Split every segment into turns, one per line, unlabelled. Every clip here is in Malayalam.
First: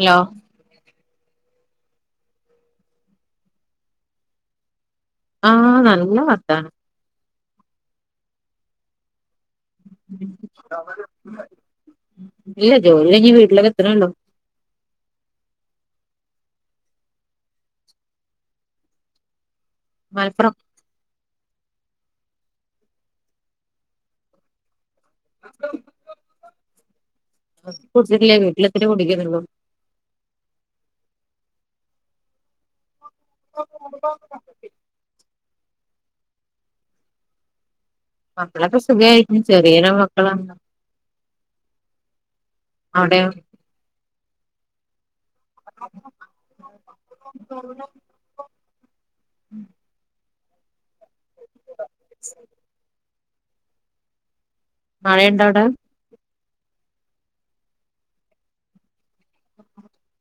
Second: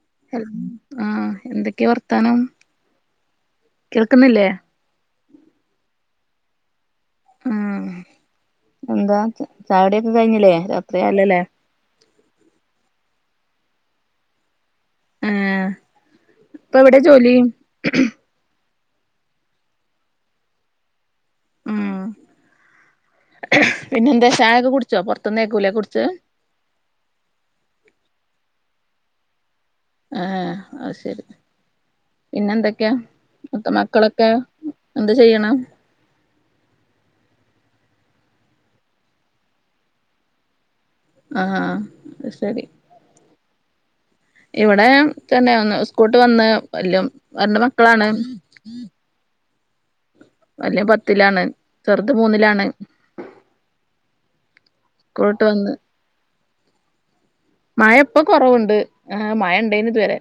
ഹലോ
ആഹ് എന്തെക്കെയാ വർത്താനം കേൾക്കുന്നില്ലേ?
ആഹ് നല്ല വർത്താനം
ഉം എന്താ ചാ ചായുടിയൊക്കെ കഴിഞ്ഞില്ലേ രാത്രിയ അല്ലല്ലേ
ഇല്ല ജോലികഴിഞ് വീട്ടിലേക്കെത്തണെള്ളു
ഏഹേ ഇപ്പെവിടെ ജോലി?
മല്‌പ്പുറം
ഉം പിന്നെന്താ ചായ ഒകെ കുടിച്ചോ പോർതന്ന് ഏക്കും ല്ലേ കുടിച്ചത്
കുടിച്ചില്ല വീട്ടിൽ എത്തീട്ടെ കുടിക്കാത്തൊള്ളൂ
ആഹ് അഹ്ശെരി പിന്നെന്തൊക്കേയാ അവിടുത്തെ മക്കളൊക്കെ എന്താ ചെയ്യണു
മക്കളൊക്കെ സുഖായിരിക്കുന്നു ചെറിയന മക്കളാന്നോ
ആഹ അത് ശരി
അവ്ടെയോ
ഇവിടെ തന്നെ സ്കൂൾ വിട്ട് വന്ന് രണ്ട് മക്കളാണ്
[inaudible]
വല്ല്യയ് പത്തിലാണ് ചെർത് മൂന്നിലാണ്
മഴയുണ്ടോ അവിടെ
സ്കൂള്ട്ട്‌വന്ന്‌ മഴ ഇപ്പൊ കൊറവുണ്ട് മഴ ഇണ്ടേനി ഇതുവരെ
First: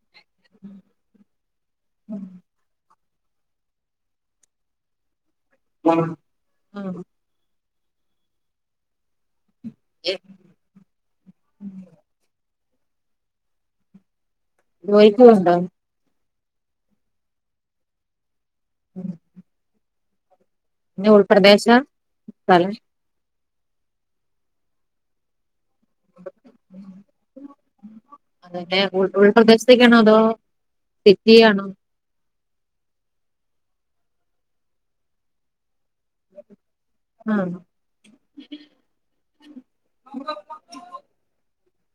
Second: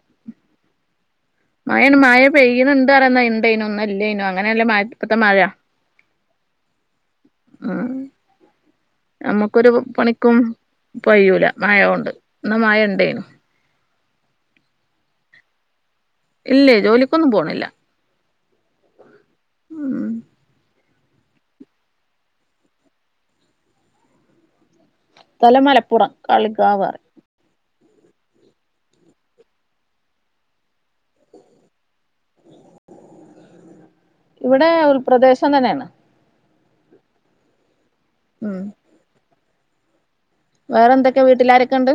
മഴയാണ് മഴ പെയ്യനിണ്ട് പറന്ന ന്നാ ഇ ണ്ടെന്നും ന്നാ ഇല്ലെന്നും അങ്ങനല്ലേ മഴ ഇപ്പൊത്ത മഴ
ആ ആഹ
ആഹ് നമ്മുക്കൊരു പണിക്കും കയ്യൂല മഴകൊണ്ട് എന്നാ മഴ ഉണ്ടെന്നും
ജോലിക് പോവുണ്ടോ
ഇല്ലേ ജോലിക്കൊന്നും പോണില്ല
മ്
ഉം
നീ ഉൾപ്രദേശാ സ്ഥലം
സ്ഥലം മലപ്പുറം കാളികാവഅറയും
അതന്നെ ഉൾപ്രദേശത്തു അഹ്‌ണോ സിറ്റി ആണോ
ഇവിടെ ഉൾപ്രദേശം തന്നെയാണ്
ആഹ്
ഉം വേറെ എന്തെക്കെ വീട്ടിലാരൊക്കെ ഇണ്ട്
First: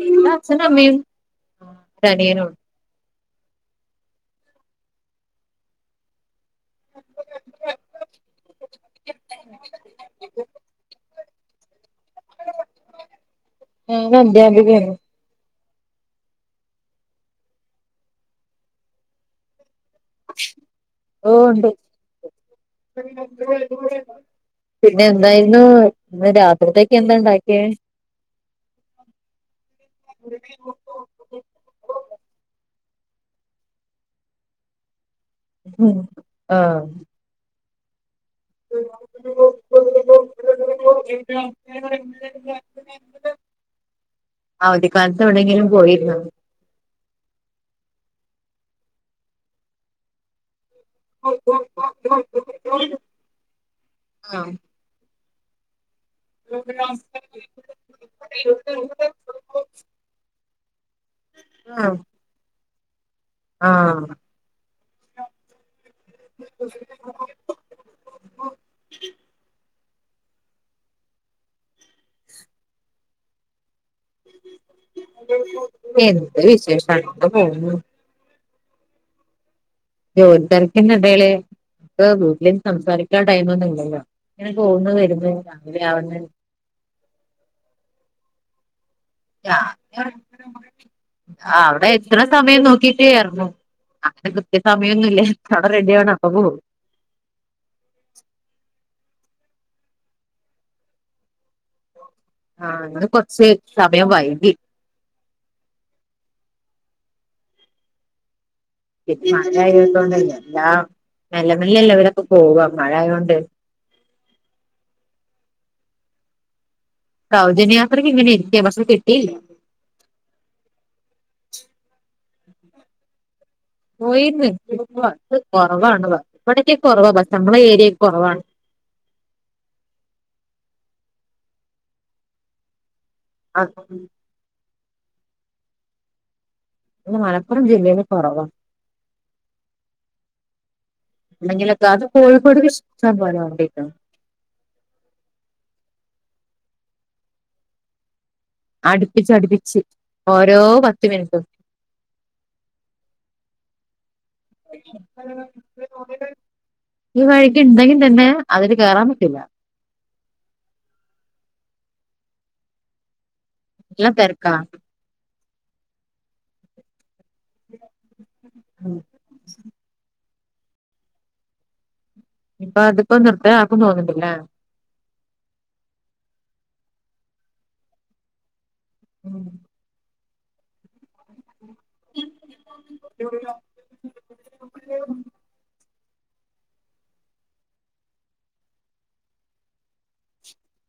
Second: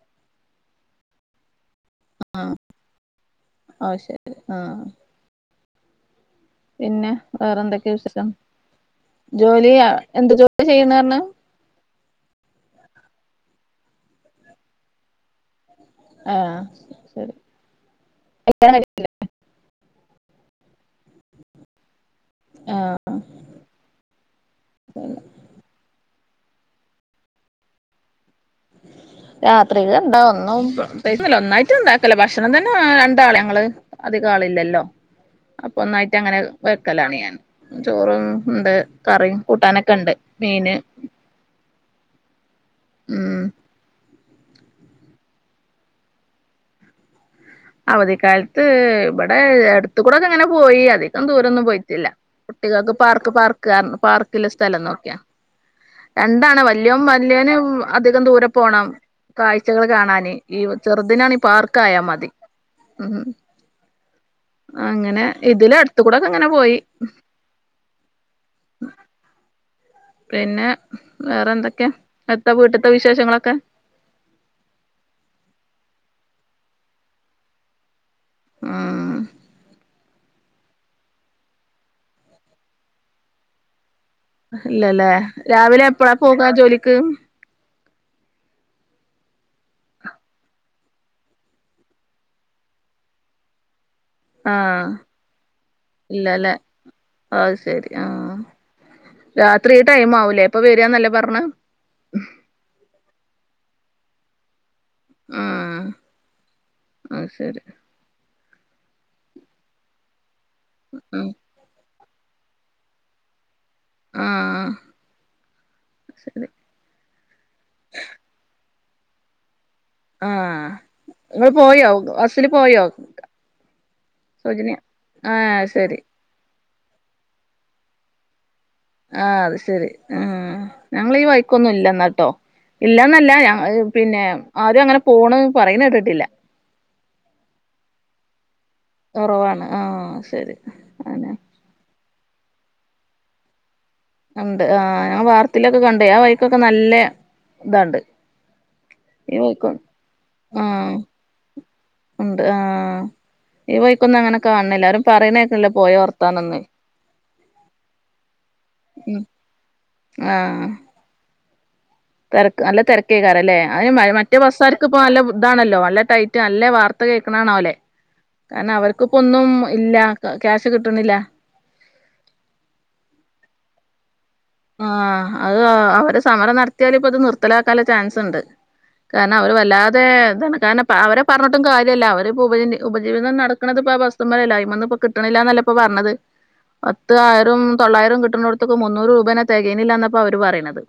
വീട്ടിൽ അച്ഛനു അമ്മയും ഒരു അനിയനുണ്ട്
ആ ശരി ആഹ വേറെന്തൊക്കെയാ
ഉണ്ട്
വിശേഷം ജോലി എന്ത് ജോലിയാ ചെയ്യണേ പറഞ്ഞ്
[unintelligible]
ആഹ് ശരി കല്യാണം കഴിഞ്ഞില്ലേ?
[inaudible] ഓ ഉണ്ട്
ആഹ്
[unintelligible] പിന്നെ എന്തായിരുന്നു ഇന്ന് രാത്രിത്തേക്ക് എന്താ ഉണ്ടാക്കിയേ
രാത്രിക്ക് എന്താ ഒന്നും ഒന്നായിട്ടു ഇണ്ടാക്കല ഭക്ഷണം തന്നെ രണ്ടാൾ ഞങ്ങൾ അതികം ആൾ ഇല്ലല്ലോ അപ്പൊ
ഉം
ഒന്നായിട്ട് അങ്ങനെ
ആഹ്
വെക്കലാണ് ഞാൻ ചോറും ഉണ്ട് കറിയും കൂട്ടാനൊക്കെ ഇണ്ട് മീന്
[unintelligible]
ഉം
ആ അവധിക്കാലത്ത് എവിടെങ്കിലും പോയിരുന്നോ
അവധിക്കാലത്ത് ഇവിടെ അടുത്ത കൂടൊക്കെ ഇങ്ങനെ പോയി അധികം ദൂരൊന്നും പോയിട്ടല്ല കുട്ടികൾക്ക് പാർക്ക് പാർക്ക്‌ പാർക്കിലെ
ആഹ്
സ്ഥലം നോക്കിയ രണ്ടാണ് വല്യം വല്യോന അധികം ദൂരെ പോണം കാഴ്ചകൾ കാണാന് ഈ ചെറുതിനാണ് പാർക്ക ആയാ മതി ഉം
ആഹ് ആഹ്
അങ്ങനെ ഇതിലെ അട്ത്തുകൂടെക്കെങ്ങനെ പോയി പിന്നെ വേറെ എന്തൊക്കെയാഎത്താ വീട്ട്ത്തെ വിശേഷങ്ങളൊക്കെ
[inaudible] എന്ത് വിശേഷാണ് ഇപ്പ പോകുന്ന്
ഉം
ജോലി തെരക്കിന്റെഡെല് ഗ്രൂപ്പിൽ സംസാരിക്ക ടൈമൊന്നും ഇല്ലല്ലോ ഇങ്ങനെ പോകുന്ന് വരുന്നു രാവിലെ ആവന്ന്
എപ്പാ ജോലിക്ക്
ആ അവിടെ എത്ര സമയം നോക്കിട്ടേഎറങ്ങും കൃത്യ
ആഹ്
സമയൊന്നൂല്ലേ അവിടെ റെഡി ആണ് അപ്പ പോകു
ഇല്ലല്ലേ അത് ശെരി ആഹ് രാത്രി ഈ ടൈം ആവൂലേ അപ്പൊ വരാന്നല്ലേ പറഞ്ഞെ
ആഹ് അങ്ങനെ കൊറച്ചേ സമയം വൈകി
ആഹ് ആഹ് ശെരി
പിന്നെ മഴ ആയത് കൊണ്ടല്ലെ എല്ലാ
ഉം
നല്ല നല്ലല്ല അവരക്കെ പോവ മഴ ആയതോണ്ട്
ആഹ് ആഹ് ശെരി
സൗജന്യയാത്രക്ക് ഇങ്ങനെ ഇരിക്ക ബസ് കിട്ടീല്ല
ആഹ് ങ്ങെൾ പോയോ ഹോസ്റ്റലിൽ പോയോ?
പോയിര്ന്ന്
സൗജന്യ
ഇത് ബസ്
ആഹ് ശരി
കൊറവാണ് ഇവിടൊക്ക കൊറവാ ബസ് നമ്മടെ ഏരിയെ കുറവാണ്
ആ അത് ശെരി ഉം ഞങ്ങളീ വൈക്കൊന്നും ഇല്ല എന്നാട്ടോ ഇല്ലന്നല്ല ഞ
അത്
പിന്നെ ആരും അങ്ങനെ പോണേ പറീന്നേകേട്ടിട്ടില്ല
മലപ്പുറം ജില്ലയിൽ കുറവാ
ഉറവാണ് ആഹ് ശെരി അനെ
ഉണ്ടെങ്കിലൊക്കെ അത് കോഴിക്കോട് ഇഷ്ട്ടം പോല വണ്ടിയായ്ക്ക്ണ്
ഉണ്ട് ആഹ് ആ വാർത്തയിലൊക്കെ കണ്ടേ ആ വൈക്കൊക്കെ നല്ല ഇതാണ്ട് ഈ വഴിക്ക്
അടുപ്പിച്ചടുപ്പിച്ച് ഓരോ
ആഹ്
പത്ത് മിനിറ്റും
ഉണ്ട് ആഹ് ഈ വയിക്കൊന്നും അങ്ങനെ കാണ്ന്നില്ല എല്ലാരും പറയുന്നേക്കണില്ല പോയ വർത്താൻന്ന്
ഈ വഴിക്ക് ഉണ്ടെങ്കിൽ തന്നെ അതില് കേറാൻ
ഉം
പറ്റൂല്ല
ആഹ് തെരക്ക് നല്ല തെരക്കേക്കാര അല്ലേ
നല്ല
അതിന് മറ്റ
തിരക്കാ
ബസ്സാർക്ക് ഇപ്പ നല്ല ഇതാണല്ലോ നല്ല ടൈറ്റ് നല്ല വർ കേൾക്കണാണോല്ലെ കാരണം അവർക്കിപ്പ ഒന്നും ഇല്ല ക്യാഷ് കിട്ട്ണ്ല്ല
പ്പൊ അതിപ്പോ തൊട്ടേ ആക്കും തോന്നണ്ടില്ലേ
ആഹ് അത് അവര് സമരം നടത്തിയാല ഇപ്പൊ അത് നിർത്തലാക്കാനുള്ള ചാൻസ് ഉണ്ട് കാരണം അവര് വല്ലാതെ എന്താണ് കാരണം പറഞ്ഞിട്ടും കാര്യമല്ല അവര്പ്പോ ഉപജ ഉപജീവനം നടക്കണത് ഇപ്പോ ആ വസ്സ്മ്മലല്ലെ അയ്മന്ന് ഇപ്പ കിട്ടിണില്ല എന്നല്ല ഇപ്പൊ പറഞ്ഞത് പത്ത് ആയിരം തൊള്ളായിരം കിട്ടുന്നേട്ത്തക്ക് മുന്നൂറ് രൂപേനെ തെകേനില്ലാന്നപ്പോ അവര് പറയുന്നത്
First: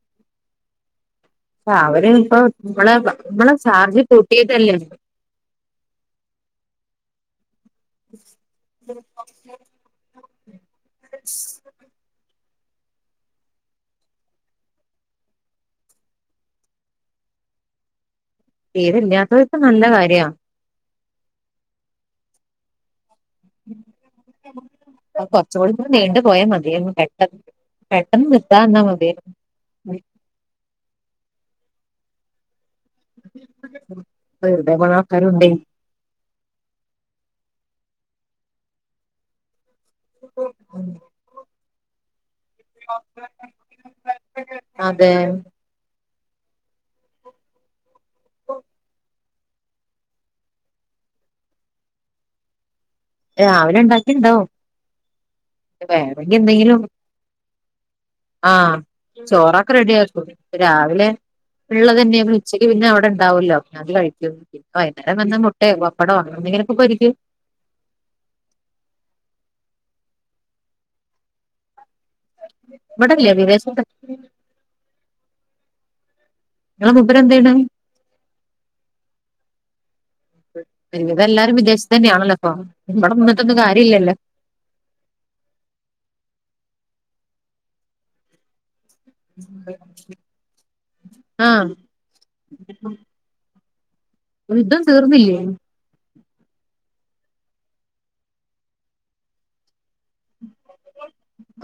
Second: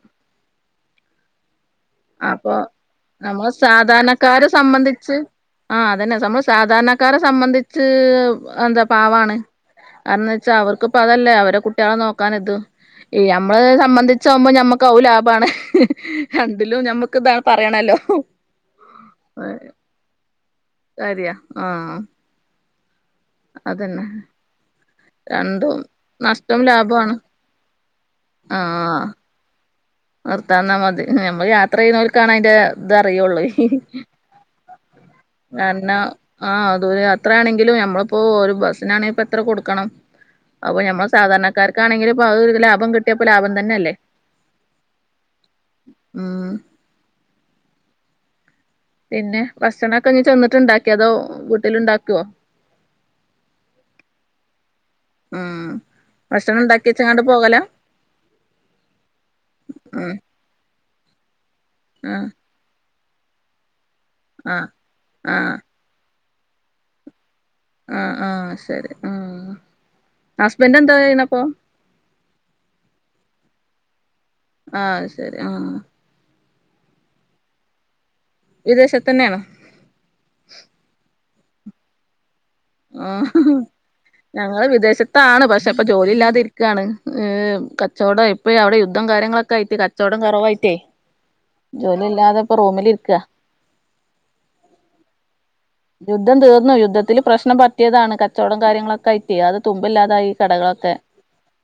അവര് ഇപ്പൊ
അപ്പൊ
നമ്മളെ
നമ്മൾ
നമ്മളെ ചാർജ്
സാധാരണക്കാരെ
കൂട്ടിയതല്ലേ
സംബന്ധിച്ച് ആഹ് അതന്നെ നമ്മള് സാധാരണക്കാരെ സംബന്ധിച്ച് ആ എന്താ പാവാണ് കാരണംന്ന് വെച്ചാ അവർക്ക്പ്പ അതല്ലേ അവരെ കുട്ടികളെ നോക്കാൻ ഇത് ഞമ്മള് സംബന്ധിച്ചാവുമ്പോ ഞമ്മക്കകു ലാഭാണ് രണ്ടിലും ഞമ്മക്ക് ഇതാണ് പറയണല്ലോ
തീരെല്ലാത്തോര്ക്ക് നല്ല കാര്യാ
അറിയാ ആഹ് അതന്നെ
കൊർച്ചുകൂടി
രണ്ടും
നീണ്ടു പോയാൽ
നഷ്ടം
മതിയായ്നു
ലാഭമാണ്
പെട്ടെന്ന് പെട്ടെന്ന് നിർത്താന്നാ
ആഹ്
മതിയാരു
നിർത്താന്നാ മതി ഞമ്മൾ യാത്ര ചെയ്യുന്നോൽക്കാണ് അയിന്റെ ഇതറിയുള്ളേ
വെറുതെ പോണ ആൾക്കാരുണ്ടേ
കാര്ണ ആഹ് അത് അത്ര ആണെങ്കിലും ഞമ്മളിപ്പോ ഒരു ബസ്സിനാണെങ്ക എത്ര കൊടുക്കണം അപ്പ ഞമ്മള് സാധാരണക്കാര്ക്കാണെങ്കില്
അതെ
ഉം
പ്പൊ
പിന്നെ ഭക്ഷണൊക്കെ ഇനി ചെന്നിട്ട്ണ്ടാക്കി അതോ വീട്ടിൽ ഉണ്ടാക്കോ?
രാവിലെണ്ടാക്കീണ്ടാവു
ഉം
എന്തെങ്കിലും
ഭക്ഷണംണ്ടാക്കിവെച്ച്ങ്ങാണ്ട് പോകല?
ആഹ് ചോറക്ക
ഉം
റെഡിയാരിക്കും രാവിലെ ഇള്ളതന്നെ
ആഹ്
അവര് ഉച്ചയ്ക്ക് പിന്നെ അവിടെ ഉണ്ടാവുല്ലോ അത്‌ കഴി
ആഹ്
ഇപ്പ വൈന്നേരം വല്ല
ആഹ്
മുട്ടേ പപ്പടൊ അങ്ങനെന്തെങ്കിലൊക്കെ പൊരിക്ക്
ആഹ് ആഹ് ശരി ആഹ് ഹസ്ബന്റെ എന്താ ചെയ്യണ ഇപ്പൊ?
ഇവിടെല്ലവിദേശത്താ
ആഹ്ശരി ആഹ്
നിങ്ങള മൂപ്പര് എന്ത് ചെയ്യണ്
വിദേശത്ത് തന്നെയാണോ
ഒരു വിധം എല്ലാരും വിദേശത്ത് തന്നെയാണല്ലോ ഇപ്പൊ ഇവിടെ
ആഹ്
നിന്നിട്ടൊന്നും കാര്യല്ലല്ലോ
ഞങ്ങള് വിദേശത്താണ് പക്ഷെ ഇപ്പ ജോലി ഇല്ലാതിരിക്കാണ് ഏഹ് കച്ചൊവടം ഇപ്പയവിടെ യു [unintelligible] കാര്യങ്ങളൊക്കെ ആയിട്ട് കച്ചവടം കൊറവായിട്ടേയ്
ആഹ്
ജോലി ഇല്ലാത്പ്പൊ റൂമിലിരിക്കാ
യുദ്ധം തീർന്നില്ലേ?
യുദ്ധം തീർന്നു യുദ്ധത്തില് പ്രശ്നം പറ്റിയതാണ് കച്ചവടം കാര്യങ്ങളൊക്കെ ആയിട്ടേയ് അത് തുമ്പ് ഇല്ലാതായി കടകളൊക്കെ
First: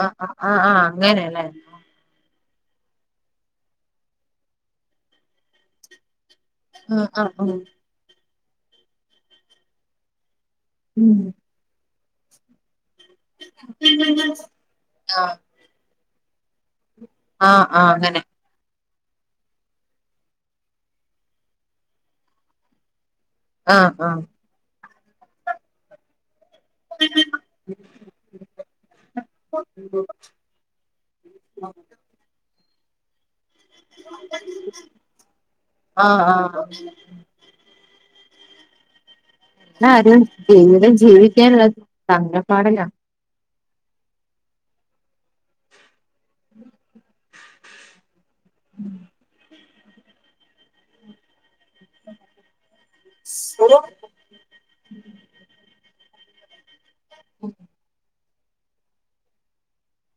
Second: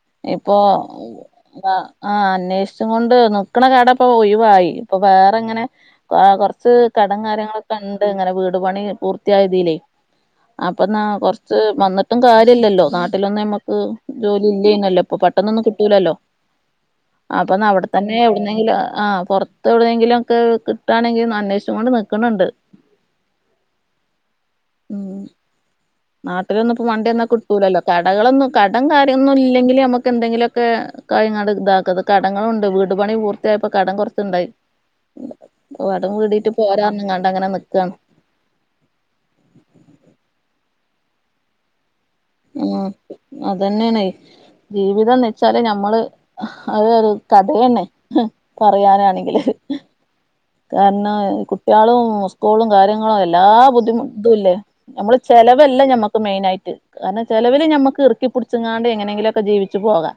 ആഹ് ആഹ്
ഇപ്പോ
ആഹ് ആഹ് അങ്ങനെല്ലേ
വ ആഹ് അന്വേഷിച്ചും കൊണ്ട് നിക്കണ കട ഇപ്പൊ ഒഴിവായി ഇപ്പൊ വേറെങ്ങനെ ആഹ് കൊറ [unintelligible]
ആഹ്
കടം
ആഹ് ആഹ്
കാര്യങ്ങളൊക്കെ ഇണ്ട് അങ്ങനെ വീട്പണി പൂർത്തിയായ ഇതീലേയ് അപ്പെന്നാ
ഉം
കൊറ സ്സ് വന്ന്ട്ടുംകാര്യല്ലല്ലോ നാട്ടിലൊന്നും നമ്മക്ക് ജോലി ഇല്ലെയ്ന്നല്ലപ്പൊ
ആഹ്
പെട്ടന്നൊന്നും കിട്ടൂലല്ലോ ആഹ് അപ്പ അന്ന് അവടെ
ആഹ്
തന്നെ
അങ്ങനെ
പിന്നെങ്കില് ആഹ് പൊറത്ത് എവിടെയെങ്കിലും ഒക്കെ കിട്ടാണെങ്കി അന്വേഷിച്ച് കൊണ്ട് നിക്കണ് ണ്ട്
ആഹ് ആഹ്
മ്ഹ് നാട്ടിലൊന്നുംപ്പൊമണ്ടിയന്നകിട്ടൂലല്ലോ കടകളൊന്നും കടം കാര്യൊന്നുംഇല്ലെങ്കില് നമുക്ക്എന്തെങ്കിലും ക്കെ കാര്യങ്ങള് ഇതാക്കത് കടങ്ങളുണ്ട് വീട് പണി പൂർ [unintelligible] കടം കൊറ്ച്ച് ഇണ്ടായി വടം
ആഹ്
വീടീട്ട്
ആഹ്
പോരാ പറഞ്ഞ്ങ്ങാണ്ട് അങ്ങനെ നിക്കാണ്
എല്ലാരും ജീവിതം ജീവിക്കാനുള്ള തന്ത്രപ്പാടിലാ
അതന്നേണെയ് ജീവിതം എന്ന്ച്ചാല് ഞമ്മള് അതൊരു കഥയേണ് പറയാനാണെങ്കില് കാരണം കുട്ട്യളും സ്കൂളും കാര്യങ്ങളും എല്ലാ ബുദ്ധിമു ഇതുല്ലേ നമ്മള്ചെലവല്ലഞമ്മക്ക്മെയിനായിട്ട് കാരണംചെലവില് ഞമ്മക്ക്ഇർ ക്കിപുട്ച്ച്ങ്ങാണ്ട് എങ്ങനെങ്കിലൊക്കെ ജീവിച്ചുപോകാ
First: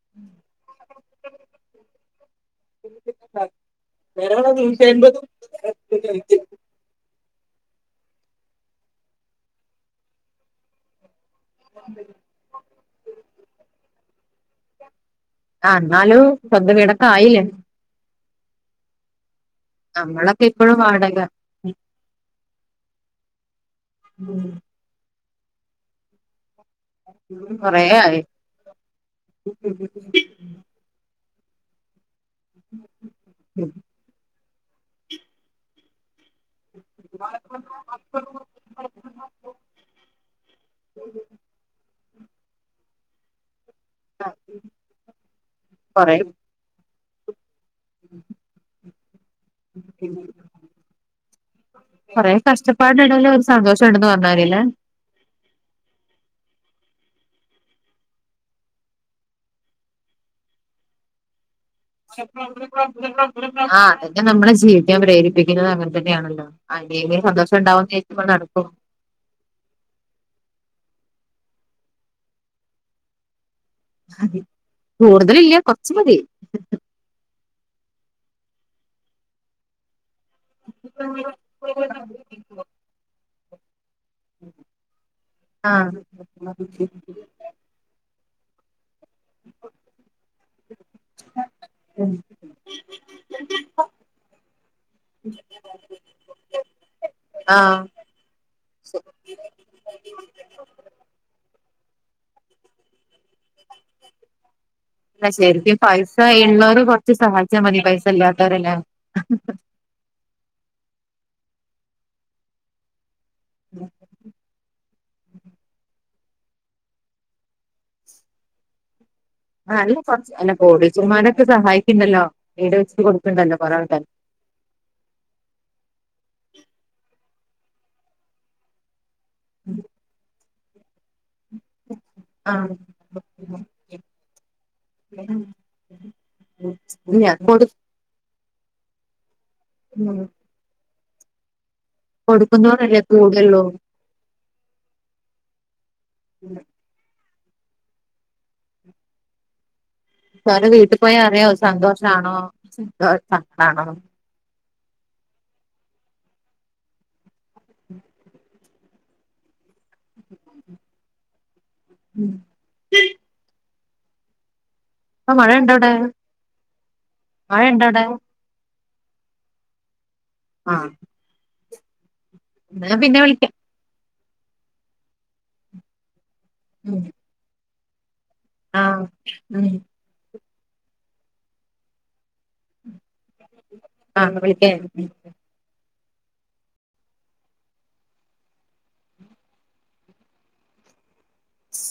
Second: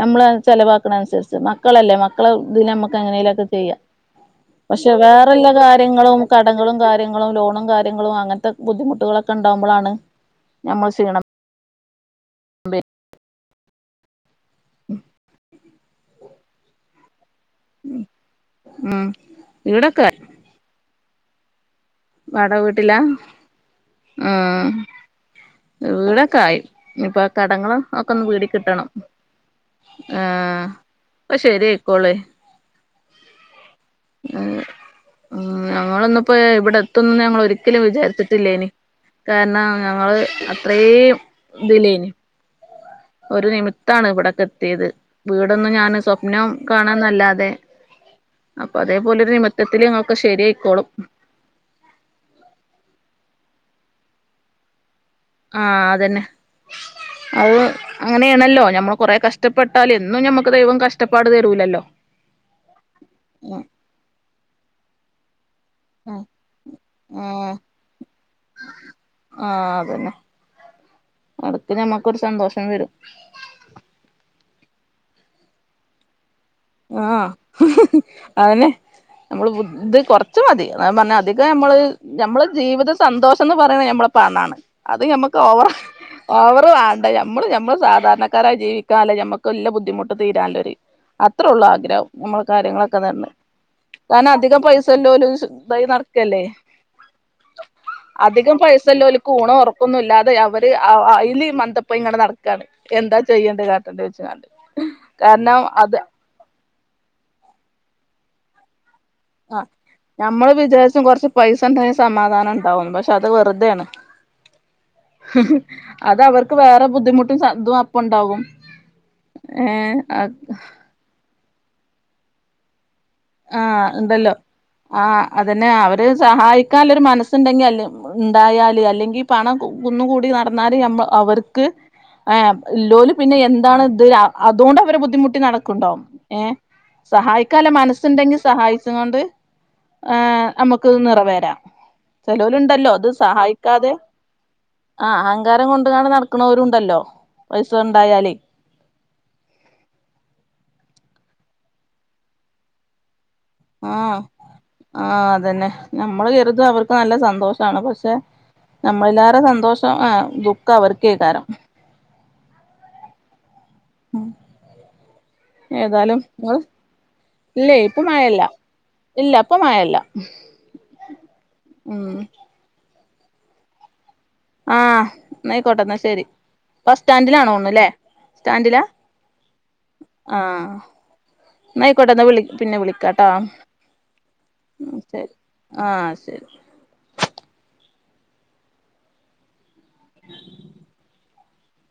നമ്മള് ചെലവാക്കണ അനുസരിച്ച് മക്കളല്ലേ മക്കളെ ഇതിനമ്മക്ക് എങ്ങനെലൊക്കെ ചെയ്യാം പക്ഷെ വേറൊള്ള കാ ര്യങ്ങളും കടങ്ങളുംകാര്യങ്ങളും ലോണുംകാര്യങ്ങളും അങ്ങൻത്തെ ബുദ്ധിമുട്ടുകളൊക്കെഉണ്ടാവുമ്പളാണ് ഞമ്മള് ചെയ്യണം
[inaudible]
[unintelligible] ഉം
ന്നാലും സ്വന്തംവീടക്കെആയില്ലേ
മ്ഹ്
നമ്മളക്കെ ഇപ്പൊഴും വാടക
വാടക വീട്ടിലാ മ്ഹ് വീടൊക്ക ആയി ഇപ്പൊകടങ്ങളും
കൊറേ ആയി
ഒക്കൊന്ന് വീടികിട്ടണം ആഹ് ഇപ്പ ശെരിയിക്കോളെ
[inaudible]
എഹ് ഞങ്ങളിന്നിപ്പ ഇവിടെത്തൂന്നൊന്ന് ഞങ്ങളൊരിക്കിലും വിചാരിച്ചിട്ടില്ലേയ്നി കാരണം ഞങ്ങള് അത്രേം ഇതിലേയ്നി ഒരു നിമിത്താണ് ഇവിടെക്കെത്തിയത് വീടൊന്നും ഞാന്
കൊറേ
സ്വപ്നം കാണാന്നല്ലാതെ അപ്പൊ അതേപോലെരു നിമിത്തത്തില് ഒക്കെ ശരിയയിക്കോളും
കൊറെ കഷ്ടപ്പാട് ന്ടേൽ ഒരു സന്തോഷം ഉണ്ടന്ന് പറഞ്ഞാ മതില്ലേ.
ആഹ് അതന്നെ അത് അങ്ങനെയാണല്ലോ നമ്മൾ കൊറെ കഷ്ടപ്പെട്ടാൽ എന്നും ഞമ്മക്ക് ദൈവം കഷ്ടപ്പാട് തരൂലല്ലോ
ആ അതന്നെ നമ്മളെ ജീവിക്കാൻ പ്രേരിപ്പിക്കുന്നത് അങ്ങനെ
ആഹ്
അങ്ങനെതന്നെണല്ലോ ആർക്കങ്കിലും സന്തോഷം ഉണ്ടാവന്ന് വിച്ചാരിച്ചുമ്പളാണ് നടക്കും
ആഹ അതന്നെ എടക്ക് നമുക്കൊരു സന്തോഷം വരും
കൂടുതലില്ല കൊറച്ചു മതി.
ആ അതന്നെ നമ്മള് ബുധ് കൊ റച്ചു മതി അധികം നമ്മള് നമ്മള് ജീവിത സന്തോഷന്ന് പറയണ നമ്മ പണാണ് അത് നമ്മക്ക് ഓവർ
ആ
ഓവറ് വാണ്ട നമ്മള് നമ്മള് സാധാരണ ഉസാറായി ജീവിക്കാള്ളെ നമ്മക്ക് എല്ല ബുദ്ധിമുട്ട് തിരാള്ളൊരു അത്രേ ഉള്ളൂ ആഗ്രഹം നമ്മളെ കാര്യങ്ങളൊക്കെ നട്ന്ന്. കാരൻ അധികം പൈസല്ലോലും ഇതായി നടക്കല്ലേ
ആഹ്
അധികം പൈസ ഇള്ളോൾക് ഊണും ഒറക്കൊന്നും ഇല്ലാതെ അവര് അ അയില് മന്ദപ്പായിങ്ങാണ്ട് നട എന്താ ചെയ്യേണ്ടത് കാട്ടന്റെ വെച്ച് കാരണം അത്
ഉള്ളവര് കൊറച്ച് സഹായിച്ചാൽ മതി പൈസ ഇല്ലാത്തവരല്ലേ
നമ്മള് വിചാരിച്ചും കുറച്ച് പൈസ ഉണ്ടെങ്കിൽ സമാധാനം ഉണ്ടാവുന്നു പക്ഷെ അത് വെറുതെയാണ് അത് അവർക്ക് വേറെ ബുദ്ധിമുട്ടും സ തും അപ്പ ഉണ്ടാവും.
ആഹ് അല്ല കൊർച്ച് അല്ല കോടീശരമാരൊക്കെ സഹായിക്ക്ണ്ടല്ലോ വീട് വെച്ചി കൊടു
ആഹ് ഉണ്ടല്ലോ ആ അതെന്നെ അവര് സഹായിക്കാളെ ഒരു മനസ്സുണ്ടെങ്കിൽ അല്ല ഉണ്ടായാല് അല്ലെങ്കിൽ പണം കു കുന്നുകൂടി നടന്നാൽ നമ്മ അവർ ക്ക് ഏ
ആഹ്
ഇല്ലോല് പിന്നെ എന്താണ് ഇത് അ അതുകൊണ്ട് അവരെ ബുദ്ധിമുട്ടി നടക്കുണ്ടാവും. ഏ
ഞാ കൊടു
ണ്ടെങ്കി സഹായിച്ച് കൊണ്ട്
ഉം
നമുക്ക് നിറവേരാ ചെലൊൽ ഉണ്ടല്ലോ
കൊടുക്കുന്നോരല്ലേ
ഇത്
കൂടുള്ളൂ
സഹായിക്കാതെ ആഹ് അഹങ്കാരം കൊണ്ട് കാണ്ട് നടക്കണവരുണ്ടല്ലോ പൈസ ഉണ്ടായാല്
ഒരെ വീട്ടിൽ പോയ അറിയാ സന്തോഷാണോ സങ്കടാണോന്ന്
ആഹ് ആഹ് അതന്നെ നമ്മള് കരുതും അവർക്ക് നല്ല സന്തോഷാണ് പക്ഷെ നമ്മളല്ലാരെ സന്തോഷം ആ ദുഃഖം അവർക്കേ കാരം
ഉം
ഉം
ഇപ്പൊ മഴണ്ടോ അവിടെ
ഏതാലും നിങ്ങൾ ഇല്ലേ
മഴണ്ടോ
ഇപ്പ
അവിടെ
മഴല്ല ഇല്ല ഇപ്പ മഴ ഇല്ല.
ആഹ്
ഉം
എന്നാ പിന്നെ വിളിക്കാം.
ആഹ് എന്നാ ആയിക്കോട്ടെ എന്നാ ശരി ബസ് സ്റ്റാൻഡിലാണ് തോന്നുന്ന് ലേ സ്റ്റാന്റ്ലാ
ആഹ് ഉം
ആഹ് എന്നായിക്കോട്ടെ ദ പിന്നെ വിളിക്കാ
ആഹ്
അഹ്
വിളിക്കാം
ശരി ആഹ് ശരി
സ്